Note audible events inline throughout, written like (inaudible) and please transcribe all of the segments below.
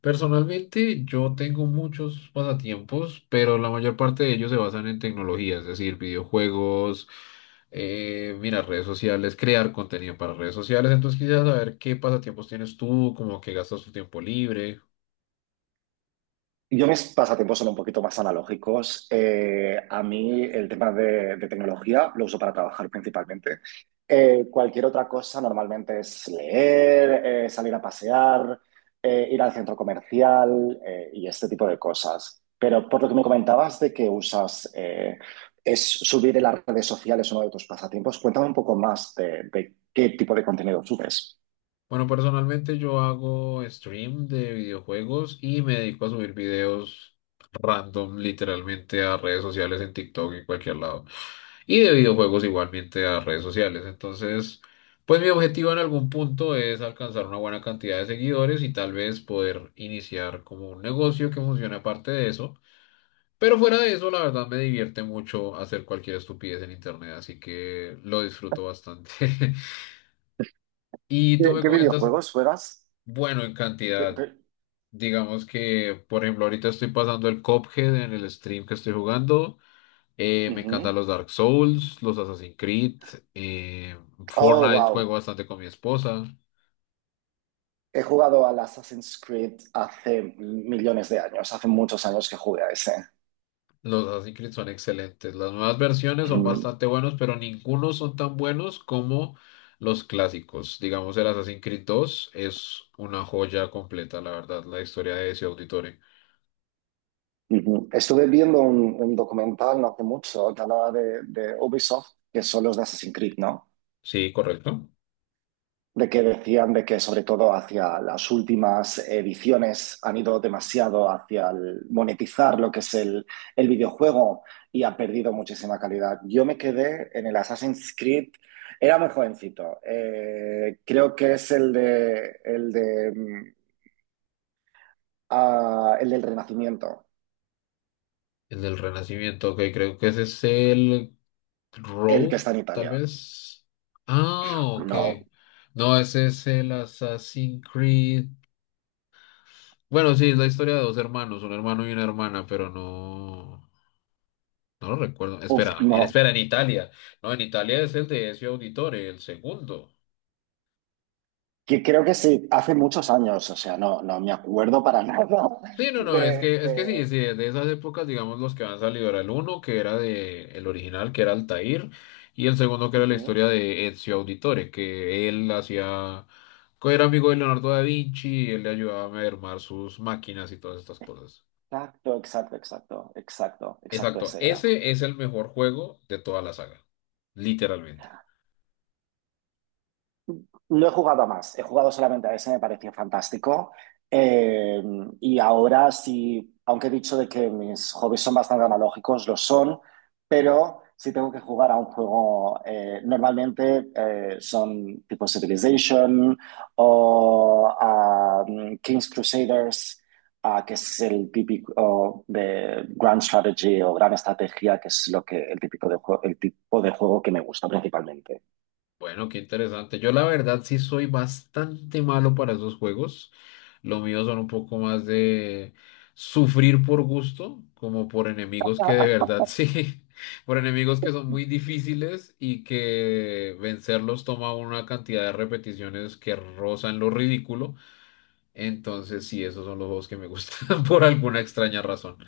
Personalmente, yo tengo muchos pasatiempos, pero la mayor parte de ellos se basan en tecnología, es decir, videojuegos, mira, redes sociales, crear contenido para redes sociales. Entonces, quisiera saber qué pasatiempos tienes tú, como que gastas tu tiempo libre. Yo mis pasatiempos son un poquito más analógicos. A mí el tema de tecnología lo uso para trabajar principalmente. Cualquier otra cosa normalmente es leer, salir a pasear, ir al centro comercial, y este tipo de cosas. Pero por lo que me comentabas de que usas, es subir en las redes sociales uno de tus pasatiempos. Cuéntame un poco más de qué tipo de contenido subes. Bueno, personalmente yo hago stream de videojuegos y me dedico a subir videos random, literalmente a redes sociales en TikTok y cualquier lado. Y de videojuegos igualmente a redes sociales. Entonces, pues mi objetivo en algún punto es alcanzar una buena cantidad de seguidores y tal vez poder iniciar como un negocio que funcione aparte de eso. Pero fuera de eso, la verdad me divierte mucho hacer cualquier estupidez en internet, así que lo disfruto bastante. (laughs) Y ¿Qué, tú me qué comentas, videojuegos juegas? bueno, en Pe- cantidad. pe- Digamos que, por ejemplo, ahorita estoy pasando el Cuphead en el stream que estoy jugando. Me encantan Ujú. los Dark Souls, los Assassin's Creed. eh, Oh, Fortnite juego wow. bastante con mi esposa. He jugado al Assassin's Creed hace millones de años, hace muchos años que jugué a ese. Los Assassin's Creed son excelentes. Las nuevas versiones son Mm, bastante buenos, pero ninguno son tan buenos como los clásicos. Digamos, el Assassin's Creed 2 es una joya completa, la verdad, la historia de ese auditorio. ujú. Estuve viendo un documental no hace mucho que hablaba de Ubisoft, que son los de Assassin's Creed, ¿no? Sí, correcto. De que decían de que sobre todo hacia las últimas ediciones han ido demasiado hacia el monetizar lo que es el videojuego y ha perdido muchísima calidad. Yo me quedé en el Assassin's Creed, era muy jovencito, creo que es el de, el del Renacimiento, El del Renacimiento, ok, creo que ese es el el que Row, está en tal Italia. vez. Ah, ok. No, No, ese es el Assassin's Creed. Bueno, sí, es la historia de dos hermanos, un hermano y una hermana, pero no, no lo recuerdo. uf, Espera, no. espera, en Italia. No, en Italia es el de Ezio Auditore, el segundo. Que creo que sí, hace muchos años, o sea, no, no me acuerdo para (laughs) nada Sí, no, no, es que, de, es que de- sí, sí, de esas épocas, digamos, los que han salido era el uno, que era de el original, que era Altair, y el segundo que era la Ujú. historia de Ezio Auditore, que él hacía, que era amigo de Leonardo da Vinci, y él le ayudaba a mermar sus máquinas y todas estas cosas. Exacto, exacto, exacto, exacto, exacto, Exacto, ese era. ese es el mejor juego de toda la saga, literalmente. No he jugado a más, he jugado solamente a ese, me pareció fantástico. Eh, y ahora sí, aunque he dicho de que mis hobbies son bastante analógicos, lo son, pero si tengo que jugar a un juego, normalmente son tipo Civilization o a King's Crusaders, ah, que es el típico de Grand Strategy o Gran Estrategia, que es lo que, el típico de el tipo de juego que me gusta principalmente. Bueno, qué interesante. Yo la verdad sí soy bastante malo para esos juegos. Lo mío son un poco más de sufrir por gusto, como por enemigos que de verdad sí, (laughs) por enemigos que son muy difíciles y que vencerlos toma una cantidad de repeticiones que rozan lo ridículo. Entonces sí, esos son los juegos que me gustan (laughs) por alguna extraña razón.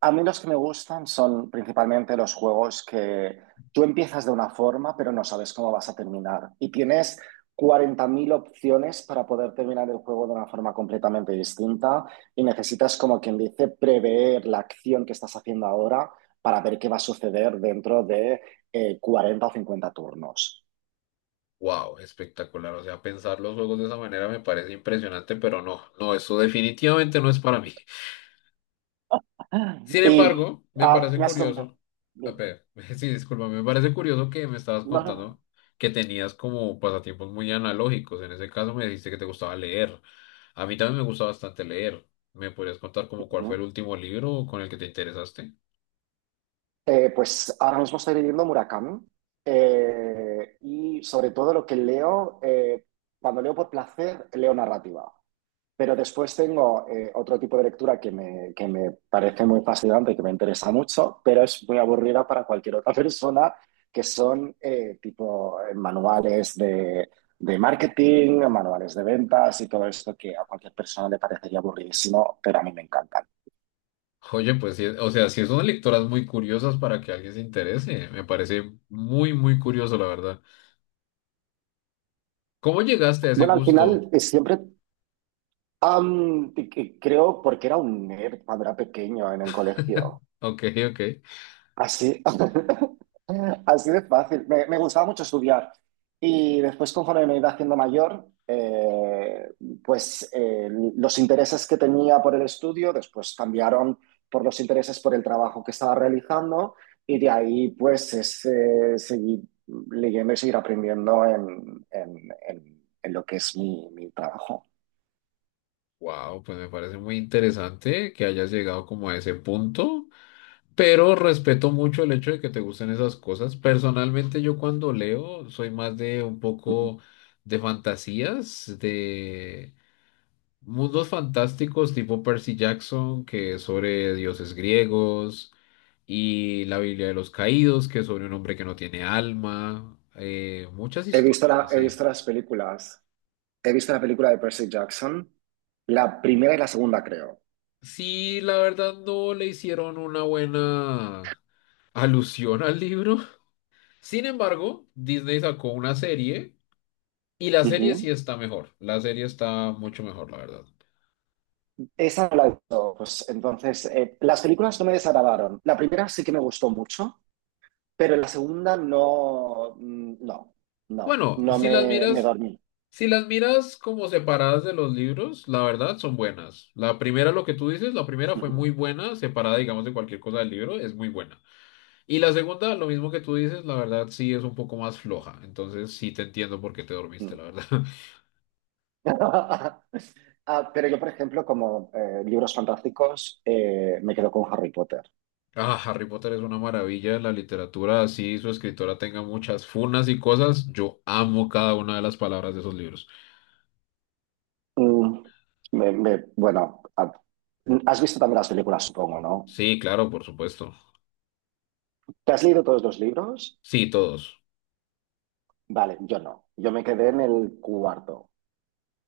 A mí los que me gustan son principalmente los juegos que tú empiezas de una forma, pero no sabes cómo vas a terminar. Y tienes 40 000 opciones para poder terminar el juego de una forma completamente distinta y necesitas, como quien dice, prever la acción que estás haciendo ahora para ver qué va a suceder dentro de 40 o 50 turnos. Wow, espectacular. O sea, pensar los juegos de esa manera me parece impresionante, pero no, no, eso definitivamente no es para mí. Sin Y embargo, me parece me has comentado. curioso, a ver, (laughs) sí, disculpa, me parece curioso que me estabas No, no, contando que tenías como pasatiempos muy analógicos. En ese caso me dijiste que te gustaba leer. A mí también me gusta bastante leer. ¿Me podrías contar como cuál fue el no. último libro con el que te interesaste? Pues ahora mismo estoy leyendo Murakami, y sobre todo lo que leo, cuando leo por placer, leo narrativa. Pero después tengo otro tipo de lectura que me parece muy fascinante y que me interesa mucho, pero es muy aburrida para cualquier otra (laughs) persona, que son tipo manuales de marketing, manuales de ventas y todo esto que a cualquier persona le parecería aburridísimo, pero a mí me encantan. Oye, pues sí, o sea, sí son lectoras muy curiosas para que alguien se interese. Me parece muy, muy curioso, la verdad. ¿Cómo llegaste a ese Bueno, al final gusto? Siempre de que creo porque era un nerd cuando era pequeño en el colegio. Ok, ok. Así, (laughs) así de fácil. Me gustaba mucho estudiar. Y después, conforme me iba haciendo mayor, pues eh, los intereses que tenía por el estudio después cambiaron por los intereses por el trabajo que estaba realizando. Y de ahí, pues, seguir leyendo y seguir aprendiendo en lo que es mi trabajo. Wow, pues me parece muy interesante que hayas llegado como a ese punto. Pero respeto mucho el hecho de que te gusten esas cosas. Personalmente, yo cuando leo soy más de un poco de fantasías, de mundos fantásticos tipo Percy Jackson, que es sobre dioses griegos, y la Biblia de los Caídos, que es sobre un hombre que no tiene alma, muchas He visto historias he así. visto las películas. He visto la película de Percy Jackson, la primera y la segunda, creo. Sí, la verdad no le hicieron una buena alusión al libro. Sin embargo, Disney sacó una serie. Y la serie Ujú. sí está mejor, la serie está mucho mejor, la verdad. Esa no la he visto. Pues, entonces, las películas no me desagradaron. La primera sí que me gustó mucho, pero la segunda no, Bueno, no me, me dormí. si las miras como separadas de los libros, la verdad son buenas. La primera, lo que tú dices, la primera fue Ujú, muy buena, separada, digamos, de cualquier cosa del libro, es muy buena. Y la segunda, lo mismo que tú dices, la verdad sí es un poco más floja. Entonces sí te entiendo por qué te dormiste, mm. la verdad. (laughs) (laughs) Ah, pero yo, por ejemplo, como libros fantásticos, me quedo con Harry Potter. Ah, Harry Potter es una maravilla de la literatura, así su escritora tenga muchas funas y cosas, yo amo cada una de las palabras de esos libros. Mm, bueno, has visto también las películas, supongo, ¿no? Sí, claro, por supuesto. ¿Te has leído todos los libros? Sí, todos. Vale, yo no. Yo me quedé en el cuarto.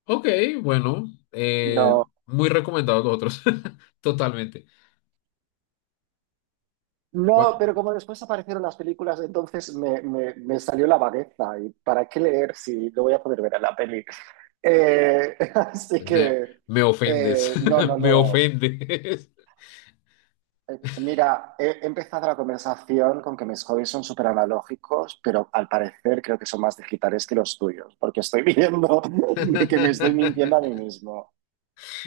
Ok, bueno, eh, No, muy recomendados los otros. (laughs) Totalmente. Cua- no, pero como después aparecieron las películas, entonces me salió la vagueza. ¿Y para qué leer si lo voy a poder ver en la peli? (laughs) Así ne- que, me ofendes, no, no (laughs) me lo. ofendes. Mira, he empezado la conversación con que mis hobbies son súper analógicos, pero al parecer creo que son más digitales que los tuyos, porque estoy viendo (laughs) que me estoy mintiendo a mí (laughs) mismo.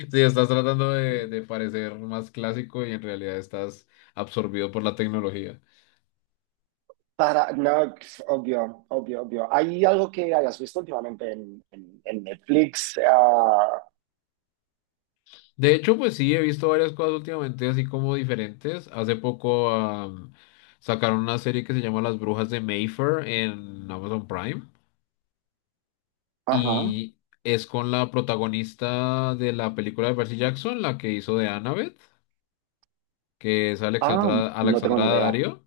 Sí, estás tratando de parecer más clásico y en realidad estás absorbido por la tecnología. No, obvio, obvio, obvio. ¿Hay algo que hayas visto últimamente en Netflix? Ah, De hecho, pues sí, he visto varias cosas últimamente así como diferentes. Hace poco sacaron una serie que se llama Las Brujas de Mayfair en Amazon Prime. ajá. Y es con la protagonista de la película de Percy Jackson, la que hizo de Annabeth, que es Ah, no tengo Alexandra ni idea. Daddario.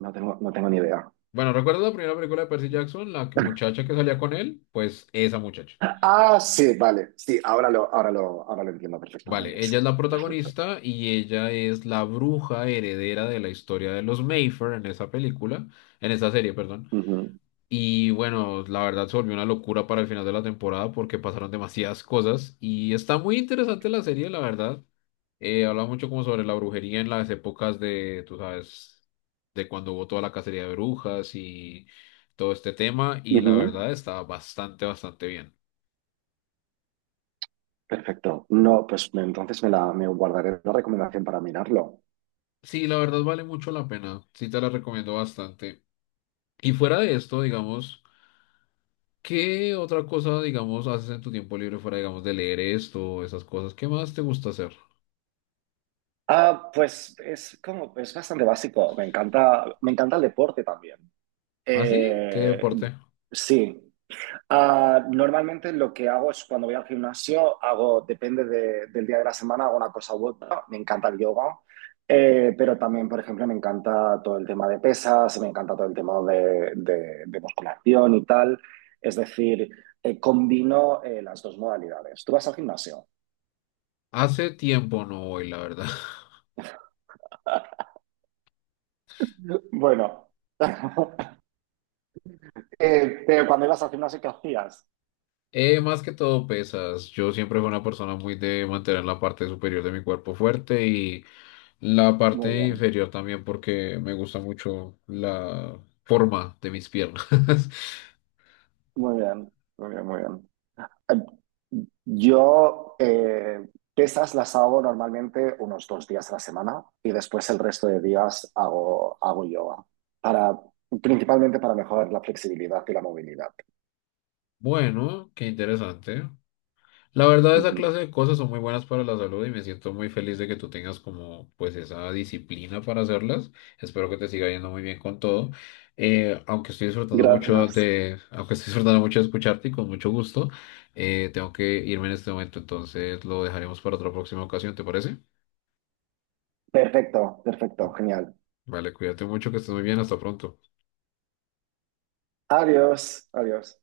No tengo, no tengo ni idea. Bueno, ¿recuerdas la primera película de Percy Jackson? Muchacha que salía con él, pues esa muchacha. Ah, sí, vale. Sí, ahora lo entiendo perfectamente. Vale, Sí. ella es la Perfecto. protagonista y ella es la bruja heredera de la historia de los Mayfair en esa película, en esa serie, perdón. Ujú, Y bueno, la verdad se volvió una locura para el final de la temporada porque pasaron demasiadas cosas y está muy interesante la serie, la verdad. Habla mucho como sobre la brujería en las épocas de, tú sabes, de cuando hubo toda la cacería de brujas y todo este tema y la ujú. verdad está bastante, bastante bien. Perfecto. No, entonces me guardaré la recomendación para mirarlo. Sí, la verdad vale mucho la pena, sí te la recomiendo bastante. Y fuera de esto, digamos, ¿qué otra cosa, digamos, haces en tu tiempo libre fuera, digamos, de leer esto, esas cosas? ¿Qué más te gusta hacer? Ah, pues es como, es bastante básico. Me encanta el deporte también. ¿Así? ¿Qué Eh, deporte? sí. Normalmente lo que hago es cuando voy al gimnasio, hago, depende del día de la semana, hago una cosa u otra. Me encanta el yoga, pero también, por ejemplo, me encanta todo el tema de pesas, me encanta todo el tema de musculación y tal. Es decir, combino las dos modalidades. ¿Tú vas al gimnasio? Hace tiempo no voy, la verdad. (laughs) Bueno, (laughs) pero cuando ibas al gimnasio, ¿qué hacías? Más que todo pesas. Yo siempre fui una persona muy de mantener la parte superior de mi cuerpo fuerte y la Muy parte bien, inferior también porque me gusta mucho la forma de mis piernas. (laughs) muy bien, muy bien, muy bien. Yo pesas las hago normalmente unos 2 días a la semana y después el resto de días hago, hago yoga, para, principalmente para mejorar la flexibilidad y la movilidad. Bueno, qué interesante. La verdad, esa Ujú. clase de cosas son muy buenas para la salud y me siento muy feliz de que tú tengas como pues esa disciplina para hacerlas. Espero que te siga yendo muy bien con todo. Aunque estoy disfrutando mucho Gracias. de, (laughs) aunque estoy disfrutando mucho de escucharte y con mucho gusto, tengo que irme en este momento, entonces lo dejaremos para otra próxima ocasión, ¿te parece? Perfecto, perfecto, genial. Vale, cuídate mucho, que estés muy bien, hasta pronto. Adiós, adiós.